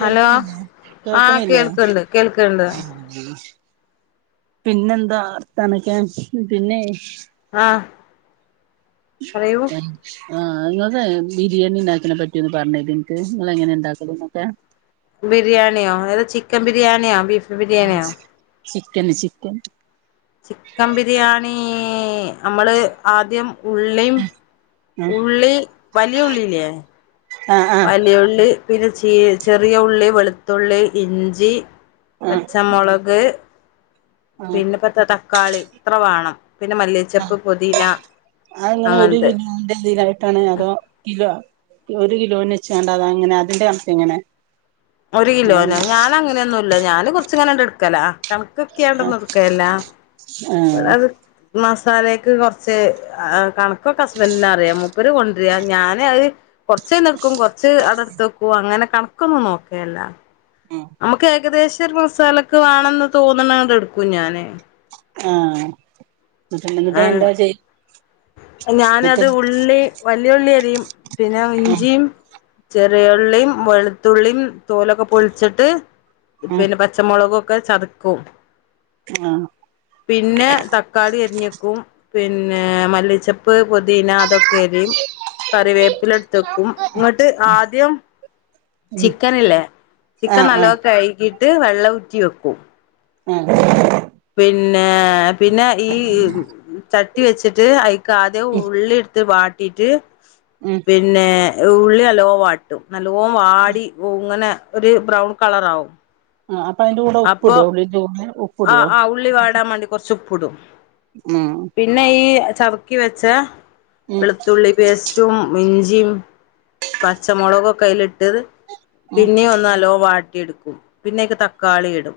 Hello ആഹ് കേൾക്കണില്ലേ കേൾക്കണ്ട് കേൾക്കണ്ട് പിന്നെന്താ വർത്താനൊക്കെ പിന്നെയ് ആഹ് പറയൂ ആഹ് ങ്ങതൈൾ ബിരിയാണിണ്ടാക്കനെ പറ്റ്യൊന്ന് പറഞ്ഞേരോ ഇൻക്ക്? ങ്ങളെങ്ങനെ ണ്ടാക്ക്ണത് ന്നൊക്കെ? ബിരിയാണ്യോ അതായത് ചിക്കൻ ബിരിയാണിയോ? ബീഫ് ആഹ് ബിരിയാണിയോ ചിക്ക ചിക്കന്. ചിക്കൻ ബിരിയാണീ നമ്മള് ആദ്യം ഉള്ളിം ആഹ് ഉള്ളി വലിയ ഉള്ളില്ലേ? ആഹ് വലിയുള്ളി പിന്നെ ചി ചെറിയ ഉള്ളി വെളുത്തുള്ളി ഇഞ്ചി ആഹ് ആഹ് പച്ചമുളക് ആഹ് പിന്നെപ്പെന്ത തക്കാളി ഇത്ര വേണം പിന്നെ മല്ലിച്ചപ്പ് പൊദീന അതെങ്ങനെ ഒരു കിലോന്റെതിലായിട്ടാണ് അതോ കിലോ? ഒരു കിലോന് വെച്ചാണ്ടതങ്ങനെ അതിന്റെ കണക്കെങ്ങനെ? ഒരു കിലോനോ ഞാനങ്ങനേന്നുല്ല ഞാന് കുറച്ചിങ്ങനെണ്ട്ട്ക്കല. ആഹ് കണക്കൊക്കിയാണ്ടൊന്നുട്കല്ല ആഹ് ഇവിടെ അത് മസാലേക്ക് കൊറച്ച് കണക്കൊക്കെ ഹസ്ബൻഡിനറിയാ മൂപ്പര് കൊണ്ട്ര ഞാനത് കൊർച്ചയിന്ന്ട്ക്കു കൊർച്ച് അവടെ ട്ത്തേക്കും അങ്ങനെ കണക്കൊന്നും നോക്കെല്ല. ് നമക്ക് ഏകദേശൊര് മസാലക്ക് വാണന്ന് തോന്നണണ്ട്ട്ക്കും ഞാന്. ആഹ് ഏഹ് ന്നിട്ടെന്താ ചെയ്യ. എന്നിട്ട് ഞാനത് ഉള്ളി വലിയ ഉള്ളി അരിയും പിന്നെ ആഹ് ഇഞ്ചീം ചെറിയുള്ളിം വെളുത്തുള്ളിം തോലൊക്കെ പൊളിച്ചിട്ട് ആഹ് പിന്നെ പച്ച പച്ചമുളൊകൊക്കെ ചതക്കും. ആഹ് പിന്നെ തക്കാളി അര്ഞ്ഞേക്കും പിന്നെ മല്ലിച്ചെപ്പ് പൊതീന അതൊക്കെരിം കറിവേപ്പ് ഇല എടുത്തേക്കും ഇങ്ങ്ട്ട് ആദ്യം ഉം ചിക്കനില്ലെ ചിക്കൻ ആഹ് നല്ലോം ആഹ് കഴുകീട്ട് വെള്ളം ഊറ്റി വെക്കൂം. ആഹ് പിന്നേ പിന്നെ ഈ ചട്ടി വെച്ചിട്ട് അയ് ആദ്യം ഉം ഉള്ളിട്ത്ത് വാട്ടീറ്റ് ഉം പിന്നെ ഉള്ളി നല്ലോം വാട്ട് നല്ലോം വാടിങ്ങനെ ഒരുപാട് ബ്രൗൺ കളറാകും. ആഹ് അപ്പൊ അതിന്റെ കൂടെ ഉപ്പ്ടോ? ആ ആഹ് ഉള്ളി വാടാൻ വേണ്ടി കൊറച്ച് ഉപ്പ്ടും ഉം പിന്നെ പിന്നെ ഈ ചതക്കി വെച്ച ഉം വെളുത്തുള്ളി പേസ്റ്റും ഇഞ്ചീം പച്ചമൊളൊകൊക്കെ അയിലിട്ടത് ഉം പിന്നീം ഒന്ന് നല്ലോം വാട്ടിട്ക്കും പിന്നെയിക്ക് ത തക്കാളി ഇടും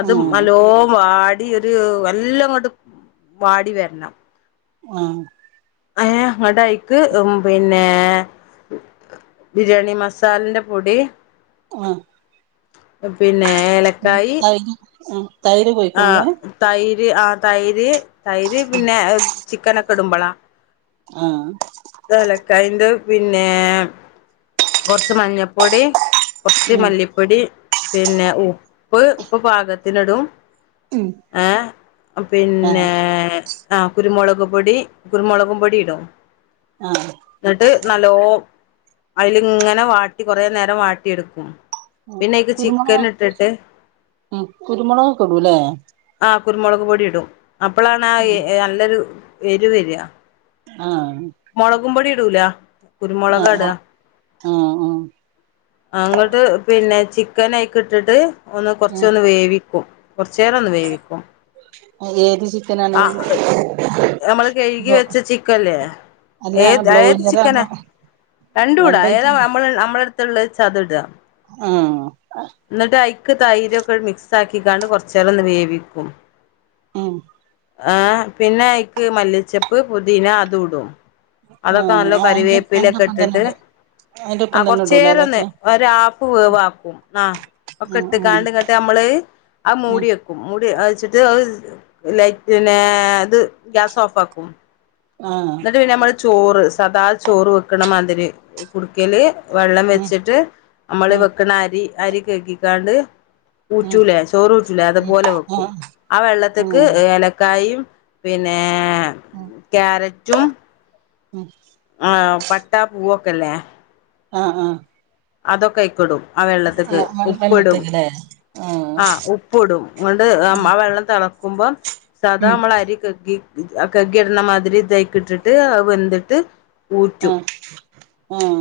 അത് ഉം നല്ലോവാ- ടി ഒര് വല്യങ്ങോട്ട് വാടി വരണം ആഹ് [unintelligible] അങ്ങോട്ടേക്ക് പിന്നേ ബിരിയാണി മസാലിന്റെ പൊടി. ആഹ് പ്പ പിന്നേ ഏലക്കായി ഉം തൈര്പോയി ആഹ് തൈര് ആഹ് തൈര് തൈര് പിന്നെ ചിക്കനൊക്കെടുമ്പള ആഹ് എലക്കായണ്ട് പിന്നേ കൊറച്ച് മഞ്ഞപ്പൊടി കൊറച്ച് ഉം മല്ലിപ്പൊടി പിന്നെ ഉപ്പ് ഉപ്പ് പാകത്തിനിടും. ഉം ഏഹ് പിന്നേ ആഹ് ആഹ് കുരുമുളക് പൊടി കുരുമുളക് പൊടി ഇടും. ആഹ് ന്നിട്ട് നല്ലോ അയിലിങ്ങനെ വാട്ടി കൊറേ നേരം വാട്ടിയെടുക്കും ഉം പിന്നെ അയ്ക്ക് ചിക്കൻ കുരുമൊളക് ഇട്ടിട്ട് ഉം കുരുമൊള ക്ക്ക്കെടൂല്ലേ? ആഹ് കുരുമുളക് പൊടി ഇടും അപ്പളാണ് ആഹ് നല്ലൊരു എരുവ ര്ക. ആഹ് മൊളകും പൊടി ഇടൂല കുരുമൊ ളക ആഹ് ഇടാ ആഹ് ആഹ് അങ്ങട്ട് പിന്നെ ചിക്കന് അയിക്ക് ഇട്ടിട്ട് ഒന്ന് കൊറച്ചൊന്ന് വേവിക്കും. കൊറച്ചേരം ഒന്ന് വേവിക്കും. ആഹ് ഏത് ചിക്കനാണ് ആഹ് അത് നമ്മള് കഴുകി ബ്ലോ വെച്ച ചിക്കല്ലേ അല്ല ഏത് ഏത് ബ്രോയിലറോ ചിക്കന അതോ രണ്ടും ഇടാ ഏതാ രണ്ടയിറ്റുണ്ടോ നമ്മൾ നമ്മളടുത്തുള്ളേച്ച തു ഇട. ആഹ് ന്നിട്ട് അയ്ക്ക് തൈര് ഒക്കെ മിക്സ് ആക്കിക്കാണ്ട് കൊറച്ചേരം ഒന്ന് വേവിക്കും. ഉം ആഹ് പിന്നഅയ്ക്ക് മല്ലിച്ചെപ്പ് പുതീന അതും ഇടും. അതൊക്കെ നല്ലൊ ആഹ് അയിന്റെ കറിവേപ്പിലേ ക്കെ അയിന്റൊപ്പം ഇട്ടിട്ട്. തന്നെണ്ട് അയിന്റൊപ്പം ആഹ് തന്നെ ഇടൂലെ കൊറച്ചേര ഒന്ന് അതൊക്കെ ഒരാഫ് വേവാക്കും ഒക്കെ ഉം ഇട്ട് ഉം കാണ്ട് ഇങ്ങട്ട് അമ്മള് അത് ഉം മൂടിവെ ക്കും മൂടിവെച്ചിട്ട് ലൈറ്റിനെ അത് ഗ്യാസ് ഓഫ് ആക്കും. ആഹ് ന്നിട്ട് പിന്നെ അമ്മള് ചോറ് സദാ ചോറ് വെക്കണ മാതിരി കുടുക്കല് വെള്ളം ഉം വെച്ചിട്ട് അമ്മള് ഉം വെക്കണ അരി അരി കഴികിക്കാണ്ട്. ഉം ഊറ്റൂലേ ചോറൂറ്റൂലേ അതുപോലെ വെക്കും ആഹ് വെള്ളത്തിക്ക് ഉം ഏലക്കായും പിന്നേ ഉം ക്യാരറ്റും. ഉം ആഹ് പട്ടാ പൂവൊക്കെ ല്ലേ? ആഹ് ആഹ് അതൊക്കെ ആയിക്ക്ടും ആഹ് വെള്ളത്തിക്ക് ആഹ് വെൾ ഉപ്പിടും. വെള്ളത്ത്ക്ക്ലേ ആഹ് ഉപ്പ് ഇടും അണ്ട് ആഹ് വെള്ളം തെളക്കുമ്പൊ സാദാ ഉം അമ്മൾ അരി കയ്കി. കയ്കിടണ മാതിരി തയ്ക്കിട്ട്ട്ട് അത് വെന്തിട്ട് ആഹ് ആഹ്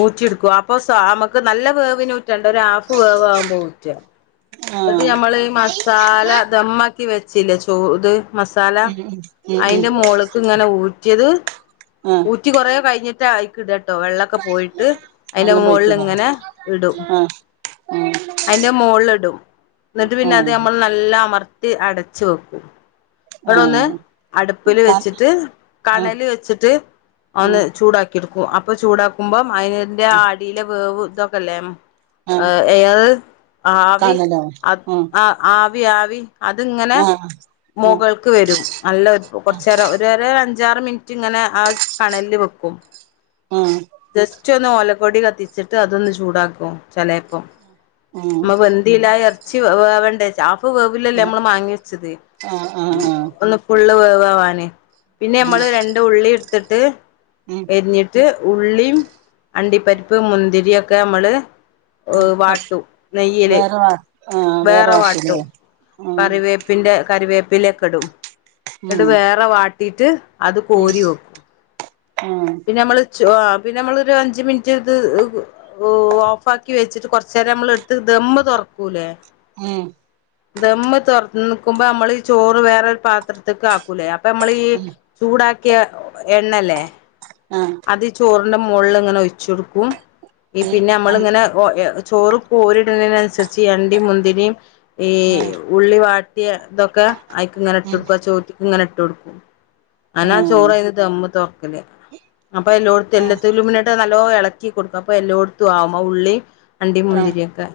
ഊറ്റി എടുക്കും അപ്പൊ സാ അമ്മക്ക് നല്ല വേവിന് ഊറ്റണ്ട ഒരു ഹാഫ് വേവ് ആവുമ്പൊ ഊറ്റ. എന്നിട്ട് ആഹ് ഞമ്മള്ഈ മസാല ദമ്മാക്കി വെച്ചില്ലേ ചൂ ഇത് മസാല ഉം ഉം ഉം അയ്ന്റെ ഉം മോള്ക്ക്ങ്ങനെ ഊറ്റിയത്. ആഹ് ഊ റി കുറെ കഴിഞ്ട്ടായി ഇടട്ടോ വെള്ളൊക്കെ പോയിട്ട്. അയ്ന്റെ വെള്ളം മോൾള് പോയിട്ട്ലേ ഇങ്ങനെ ഇടും. ആഹ് [inaudible] അയ്ന്റെ മോള്ടും ന്നിട്ട് പിന്നെ അത് ആഹ് നമ്മൾ നല്ല അമർത്തി അടച്ചു വെക്കും. ഇവിടെ ഒന്ന് ആഹ് അടുപ്പില് ക വെച്ചിട്ട് ആഹ് കണല് വെച്ചിട്ട് ഒന്ന് ഉം ചൂടാക്കി. ക്കിടുക്കും അപ്പൊ ചൂടാക്കുമ്പം. അയീന്റെ ആ ഉം അടിയിലെ വേവ് ഇതൊക്കെല്ലേ ആഹ് ഏയഹ് ആവി കാണലോ ഉം ആ ആവി ആവി അതിങ്ങനെ ആഹ് ആഹ് മുകൾക്ക് വരും നല്ല ഒരു കുറച്ചേരംഒര് രെരെ അഞ്ചാറ് മിനിറ്റ് ഇങ്ങനെ ആ കണൽല് വെക്കും ആഹ് ജസ്റ്റ് ഒന്ന് ഓലക്കൊടി കത്തിച്ചിട്ട് അതൊന്ന് ചൂടാക്കും ചെലെപ്പം ഉം നമ്മ വെൻ ന്തിലാ ഇറച്ചി വേ വേവണ്ടേ ചാഫ് വേവില്ലല്ലേ ആഹ് നമ്മള് മാങ്ങി വെച്ചത് ആഹ് ആഹ് ആഹ് ഒന്ന് ഫുള്ള് വേവാവാന് പിന്നെ ഉം നമ്മള് രണ്ട് ഉള്ളിടുത്തിട്ട് ഉം ഞ്ഞിട്ട് ഉള്ളിയും അണ്ടിപ്പരിപ്പ് മുന്തിരി ഒക്കെമ്മള് ഉം ഓഹ് പപ് വാട്ടും നെയ്യില് വേറെ വാ ആഹ് വേറെ വാർത്തല്ലേ വേറെവാട്ടും ഉം കറിവേ പ്പിന്റെ കറിവേപ്പിലൊക്കെ ഇടും ഉം എന്നിട്ട് വേറെ വാട്ടിട്ട് ഉം അത്കോരിവെക്കും ഉം പിന്നെ നമ്മള് ചോ ആ പിന്നെ നമ്മളൊരു അഞ്ച് മിനിറ്റ് ഇത് ഓഫ് ആക്കി വെച്ചിട്ട് കൊറച്ചേരം നമ്മൾ എടുത്ത് ദംമ്മ് തുറക്കൂല്ലേ ഏഹ് ദംമ്മ് തുറക്കുമ്പോ നമ്മള് ചോറ് വേറെരു പാത്രത്ക് ആക്കൂലേ അപ്പൊ നമ്മളീ ഉം ചൂടാക്കിയ എണ്ണല്ലേ ആഹ് അത് ചോറിന്റെ മോൾല് ഇങ്ങനെ ഒഴിച്ഛ് കൊടുക്കും ഈ പിന്നെ നമ്മള് ഇങ്ങനെ ഒ ഏഹ് ചോറ് കോരിടുന്നതിനനുസരിച്ച് ഈ അണ്ടിം മുന്തിരിം ഈ ആഹ് ഉള്ളി വാട്ടിയതൊക്കെ അയിക്ക്ങ്ങനെ ഉം ഇട്ടൊടുക്കു ആ ചോറ്റ്ക്ക് ങ്ങനെ ഇട്ടൊടുക്കും ആനാ ചോറ് ആഹ് അയ്‌ന് ദംമ്മ് തൊർക്കല് അപ്പൊ എല്ലോടുത്തും ആഹ് എല്ലത്തിലും ഇട്ട് നല്ലോ ഇളക്കി കൊടുക്കും അപ്പൊ എല്ലോടുത്തും ആവും ആ ഉള്ളി അണ്ടി ആഹ് മുന്തിരിയൊക്കെ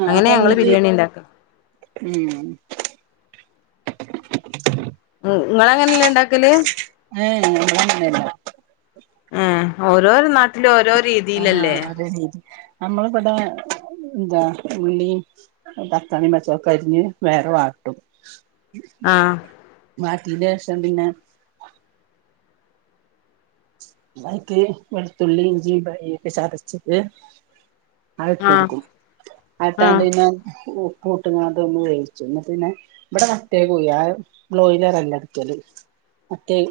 ആഹ് അങ്ങനെ അപ്പൊ ഞങ്ങള് എന്നിട്ട് ബിരിയാണിണ്ടാക്ക ഉം നിങ്ങളങ്ങനല്ലേ ഉണ്ടാക്കല് [unintelligible] ഏഹ് ഓരോരോ നാട്ടിലും ഓരോ രീതീലല്ലേ [unintelligible] അമ്മള് വടേ എന്താ ഉള്ളി തക്കാളീം പച്ചോളൊക്കെരിഞ്ഞ് വേറെ വാട്ടും ആഹ് വാട്ടിയെന്റെഷം പിന്നെ അയ്ക്ക് വെളുത്തുള്ളി ഇഞ്ചി ഒക്കെ ചതച്ചിട്ട് അഹ് ആഹ് ഇട്ടോക്കും ആഹ് അഹ്ട്ടാണ്ട് പിന്നെ ഉ പ്പൂട്ട്ങ്ങാണ്ട് ഒന്ന് വേവിച്ചു ന്നട്ട് പിന്നെ ഇവിടെ മറ്റേ കോയിയ ബ്രോയിലറല്ല കിട്ടല് മറ്റേയ്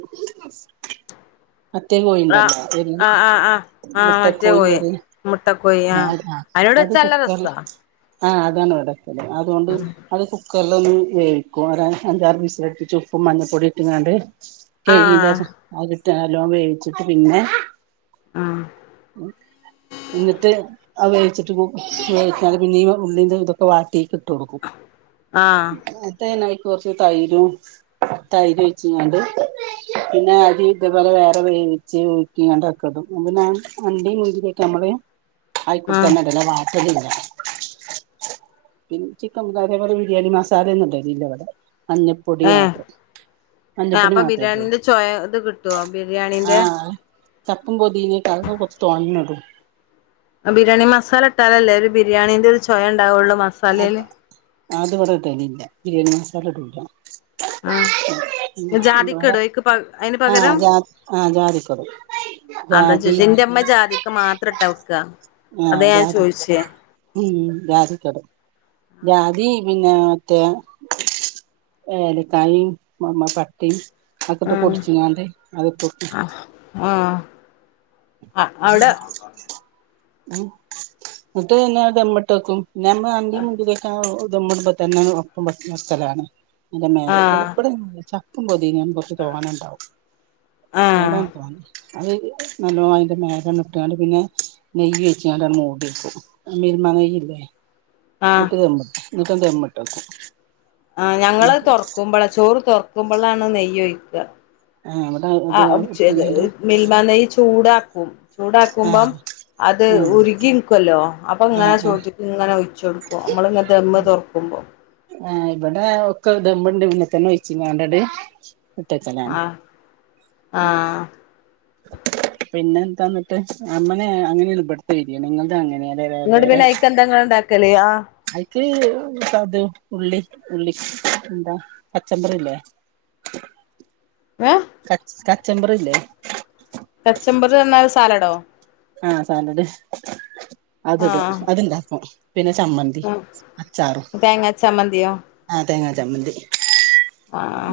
മറ്റേ ആഹ് കോയിണ്ടല്ലോ ആഹ് ആഹ് ആഹ് ആഹ് മറ്റേ മുട്ടകോയി കോയി അറിം മുട്ടക്കോയി ആഹ് അത അതിനോട് അത് വെച്ചാ നല്ല കുക്കാർല് രസാ ആ അതാണ് ഇവിടെകിട്ടാല് അതുകൊണ്ട് അത് കു കുക്കറില് ഒന്ന് വേവിക്കും അഞ്ചാറ് വിസിലടിപ്പിച്ച് ഉപ്പും മഞ്ഞപ്പൊടി ഇട്ടിങ്ങാണ്ട് ആഹ് [unintelligible] അതിട്ട്ല്ല് നല്ലോണം വേവിച്ചിട്ട് പിന്നെ- ആഹ് ഉംഹ് [unintelligible] എന്നിട്ട് ആത് വേവിച്ചിട്ട് പിന്നെയ ഉള്ളി ഇതൊക്കെ വാട്ടിയെക്ക് ഇട്ടു കൊടുക്കും ആഹ് അയിലേക്ക് കൊറച്ച് തൈരും തൈര് ഒയിച്ചിങ്ങാണ്ട് പിന്നെ അരി അതേപോലെ വേറെ വേയവിച്ചു ഊറ്റിങ്ങാണ്ട് ഇടും പിന്നെ അണ്ടി മുന്തിരിക്കെ നമ്മള്- ആഹ് ആയികുട്ടത്തിലൂടുക വാട്ടിട്ട് ഇടില്ല പിന്നെ ചിക്കൻ അതേപോലെ ബിരിയാണി മസാല ഒന്നുംയിടലില്ല ഇവിടെ മഞ്ഞ ഏഹ് അപ്പൊ മാത്രം ഇടോ ബിരിയാണീന്റെ ചോയ ഇത് കിട്ടുവോ? ബിരിയാണീന്റെ ആഹ് ചപ്പും പോതിനെയിട്ട് അതൊക്കെ കൊറച്ചു തോനെയിടും ബിരിയാണി മസാല ഇട്ടാലല്ലേ ഒരു ബിരിയാണിന്റെ ഒരു ചൊവയുണ്ടാവള്ളൂ മ അത് അത് ഇവിടെ ഇടിലില്ല ബിരിയാണി മസാല ഇടുലാ ആ ജാതിക്ക ഇടുവോ ഏക്ക് അയിന് ആഹ് പകരം ജാ ആഹ് ജാതിക്ക ഇടും അതാ ജാതി ചോദിച്ചേ എന്റ അമ്മ ജാതിക്കെ മാത്രം ഇട്ടാ വെക്കുക ആഹ് ജാതി- ഉം ജാതിക്ക ഇടും ജാതി പിന്നെ മറ്റേ- ഏലക്കായും നമ്മടെ പട്ടയും അതൊക്കെ ഇട്ട് ആഹ് പൊടിചങ്ങാണ്ട് അത്- ആഹ് ആഹ് അ അവിടെ- ഉ എന്നിട്ട് പിന്നെ അത് ദം ഇട്ട് വക്കും പിന്നെ നമ്മള് അണ്ടി മുന്തിരിക്കെ ദം ഇടുമ്പോ തന്നെ ഒപ്പം വെക്കലാണ് നല്ല മേലെ ആഹ് ഇപ്പൊ ചപ്പും പൊതിനയും കൊറച്ച് തോനെണ്ടാവും ആഹ് അതാണ് അത് നല്ലോ അതിന്റെ മേ എണ്ണട്ടാണ്ട് പിന്നെ- നെയ്യ് വെച്ചണ്ട് മൂടിക്കും ആ മിൽമ നെയ്യല്ലേ ആഹ് എന്നിട്ട് ദം ഇടും എന്നിട്ട് ദം ഇട്ട് വയ്ക്കും ആ ഞങ്ങള് തൊറക്കുമ്പളാ ചോറ് തൊറക്കുമ്പോളാണ് നെയ്യ് ഒഴിക്കുക ആഹ് അവിടെ ഇത് ആ വയ്ക്കുന്നത് മിൽമ നെയ്യ് ചൂടാക്കും ആഹ് ചൂടാക്കുമ്പം അത് ആഹ് ഉരുകി- ക്കുവല്ലോ അപ്പൊ ഇങ്ങനെ ആഹ് ആഹ് ചോറ്റ [unintelligible] യ്ക്ക് ഇങ്ങനെ ഒഴിച്ചു കൊടുക്കും നമ്മളിങ്ങ ദമ്മ് തൊറക്കുമ്പോ ആഹ് ഇവിടെ ഒക്കെ ദമ്മ് ഒണ്ട് പിന്നെ തന്നെ വച്ചിങ്ങാണ്ട് അത് ആഹ് ആഹ് പിന്നെ തന്നിട്ട് അമ്മനെ അങ്ങനെ ഇളപെടുത്ത വരിയ നിങ്ങള് അങ്ങനെയ അങ്ങോട്ട് പിന്നെ ആയിക്ക് എന്താ നിങ്ങള് ഒണ്ടാക്കല് ആ ഐക്ക് ഉള്ളി ഉള്ളി എന്താ പച്ചക്കറിയില്ലേ ഏഹ് ക തച്ചമ്പറില്ലേ തച്ചമ്പർ എന്നു പറഞ്ഞാൽ സാലഡോ ആഹ് സാലഡ് അതിടും ആഹ് അത്ണ്ടാക്കും പിന്നെ ചമ്മന്തി അച്ചാറും തേങ്ങാ ചമ്മന്തിയോ ആഹ് തേങ്ങാ ചമ്മന്തി ആഹ്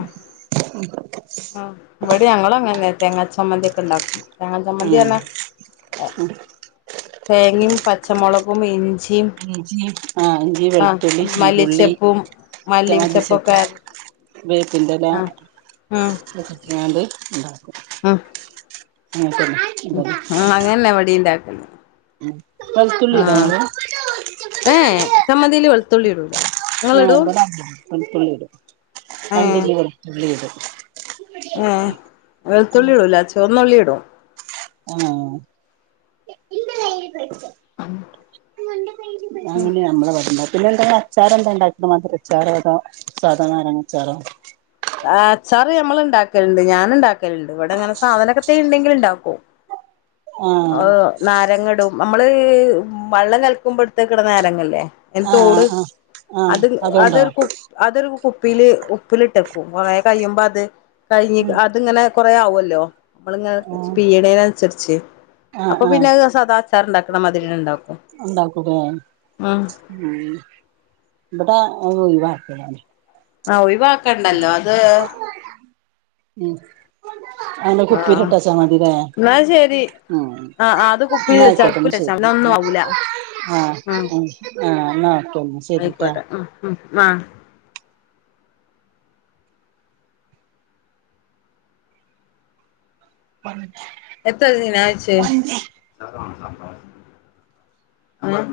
ആ ഇവിടെ ഞങ്ങളും അങ്ങനെ തേങ്ങാ ചമ്മന്തി ഒക്കെ ഒണ്ടാക്കും തെങ്ങ ചമ്മന്തി ഉം പറഞ്ഞാ തേങ്ങും പ പച്ചമുളകും ഇഞ്ചിയും ഇഞ്ചി ആ ഇഞ്ചി ആഹ് വെളുത്തുള്ളി ചീരുള്ളി മല്ലിച്ചപ്പും മല്ലിം ചെപ്പൊക്കെ വേപ്പിൻ്റെലാ ഉം ഇട്ട്കാണ്ട് ഇണ്ടാക്കും അങ്ങൻതന്നെ. ആഹ് അങ്ങനെന്നെ ഇബടിം ഇണ്ടാക്കൽ. ഉം വെള്ത്തുള്ളി ഇടോ ഇങ്ങള്? ഏയേ ചമ്മന്തീല് വെള്ത്തുള്ളി ഇടൂല. ഇങ്ങള് ഇടും? വെള്തുള്ളിയിടും രണ്ട് ഏഹ് ഇല്ലി വെള്തുള്ളിയിടും. ഏഹ് വെള്ത്തുള്ളി ഇടൂല. ചുവന്നുള്ളി ഇടും. ഏഹ്. [unintelligible] അങ്ങനെ ഞമ്മളെ ഇബടെ ഇണ്ടാക്കല് [unintelligible] അച്ചാറെന്താ ണ്ടാക്കാ മധുരച്ചാറോ അതോ സാധാ നാരങ്ങച്ചാറോ? ആഹ് അച്ചാറ് ഞമ്മള്ണ്ടാക്കല്ണ്ട് ഞാന് ണ്ടാക്കല്ണ്ട്. ഇവടെങ്ങനെ സാധനൊക്കെ എത്തേംണ്ടെങ്കില് ണ്ടാക്കും. ആഹ് അഹ് നാരങ്ങ ഇടും നമ്മള് വള്ളം കലക്കുമ്പോ ഇട്ത്തക്ണ നാരങ്ങല്ലേ. അയ്ൻ്റെ തോട് ആഹ് ആഹ് ആഹ് അത് അതുണ്ടോ അതൊരു കു അതൊരു കുപ്പീല് ഉപ്പിലിട്ടക്കും. കൊറേ കയ്യുമ്പത്, കഴിഞ്ഞ് ഉം അതിങ്ങനെ കൊറേ ആവൊല്ലോ നമ്മളിങ്ങനെ ആഹ് പീഴ്ണേന് അന്സരിച്ച്. ആഹ് അപ്പൊ പിന്നെ ആഹ് അഹ് സാദാ അച്ചാറ്ണ്ടാക്ണ മാതിരിയെന്നേ ഇണ്ടാക്കും. ഉണ്ടാക്കൂലേ ഉം. ഉം ഇബടേ അത് ഒഴിവാക്കലാണ്. ആഹ് ഒഴിവാക്കണ്ടല്ലോ അത്, ഉം അങ്നെ ആ കുപ്പീല് ഇട്ടച്ചാ മതിലേ. എന്നാ ശരി ആഹ് ആ ആ അത് കുപ്പിൽ ഇന്നാ വെച്ചാ ആയിക്കോട്ടെ ഇന്നാ ഉപ്പിൽ വെച്ചാ ശരി പിന്നെ ഒന്നും ഓക്കെ ആവൂല ആഹ് ഉം അഹ്. ആഹ് ന്നാ. ആയിക്കോട്ടെ ഉം ഉം ആഹ്. പറ എത്ര ദിന ആച്ച ആഹ്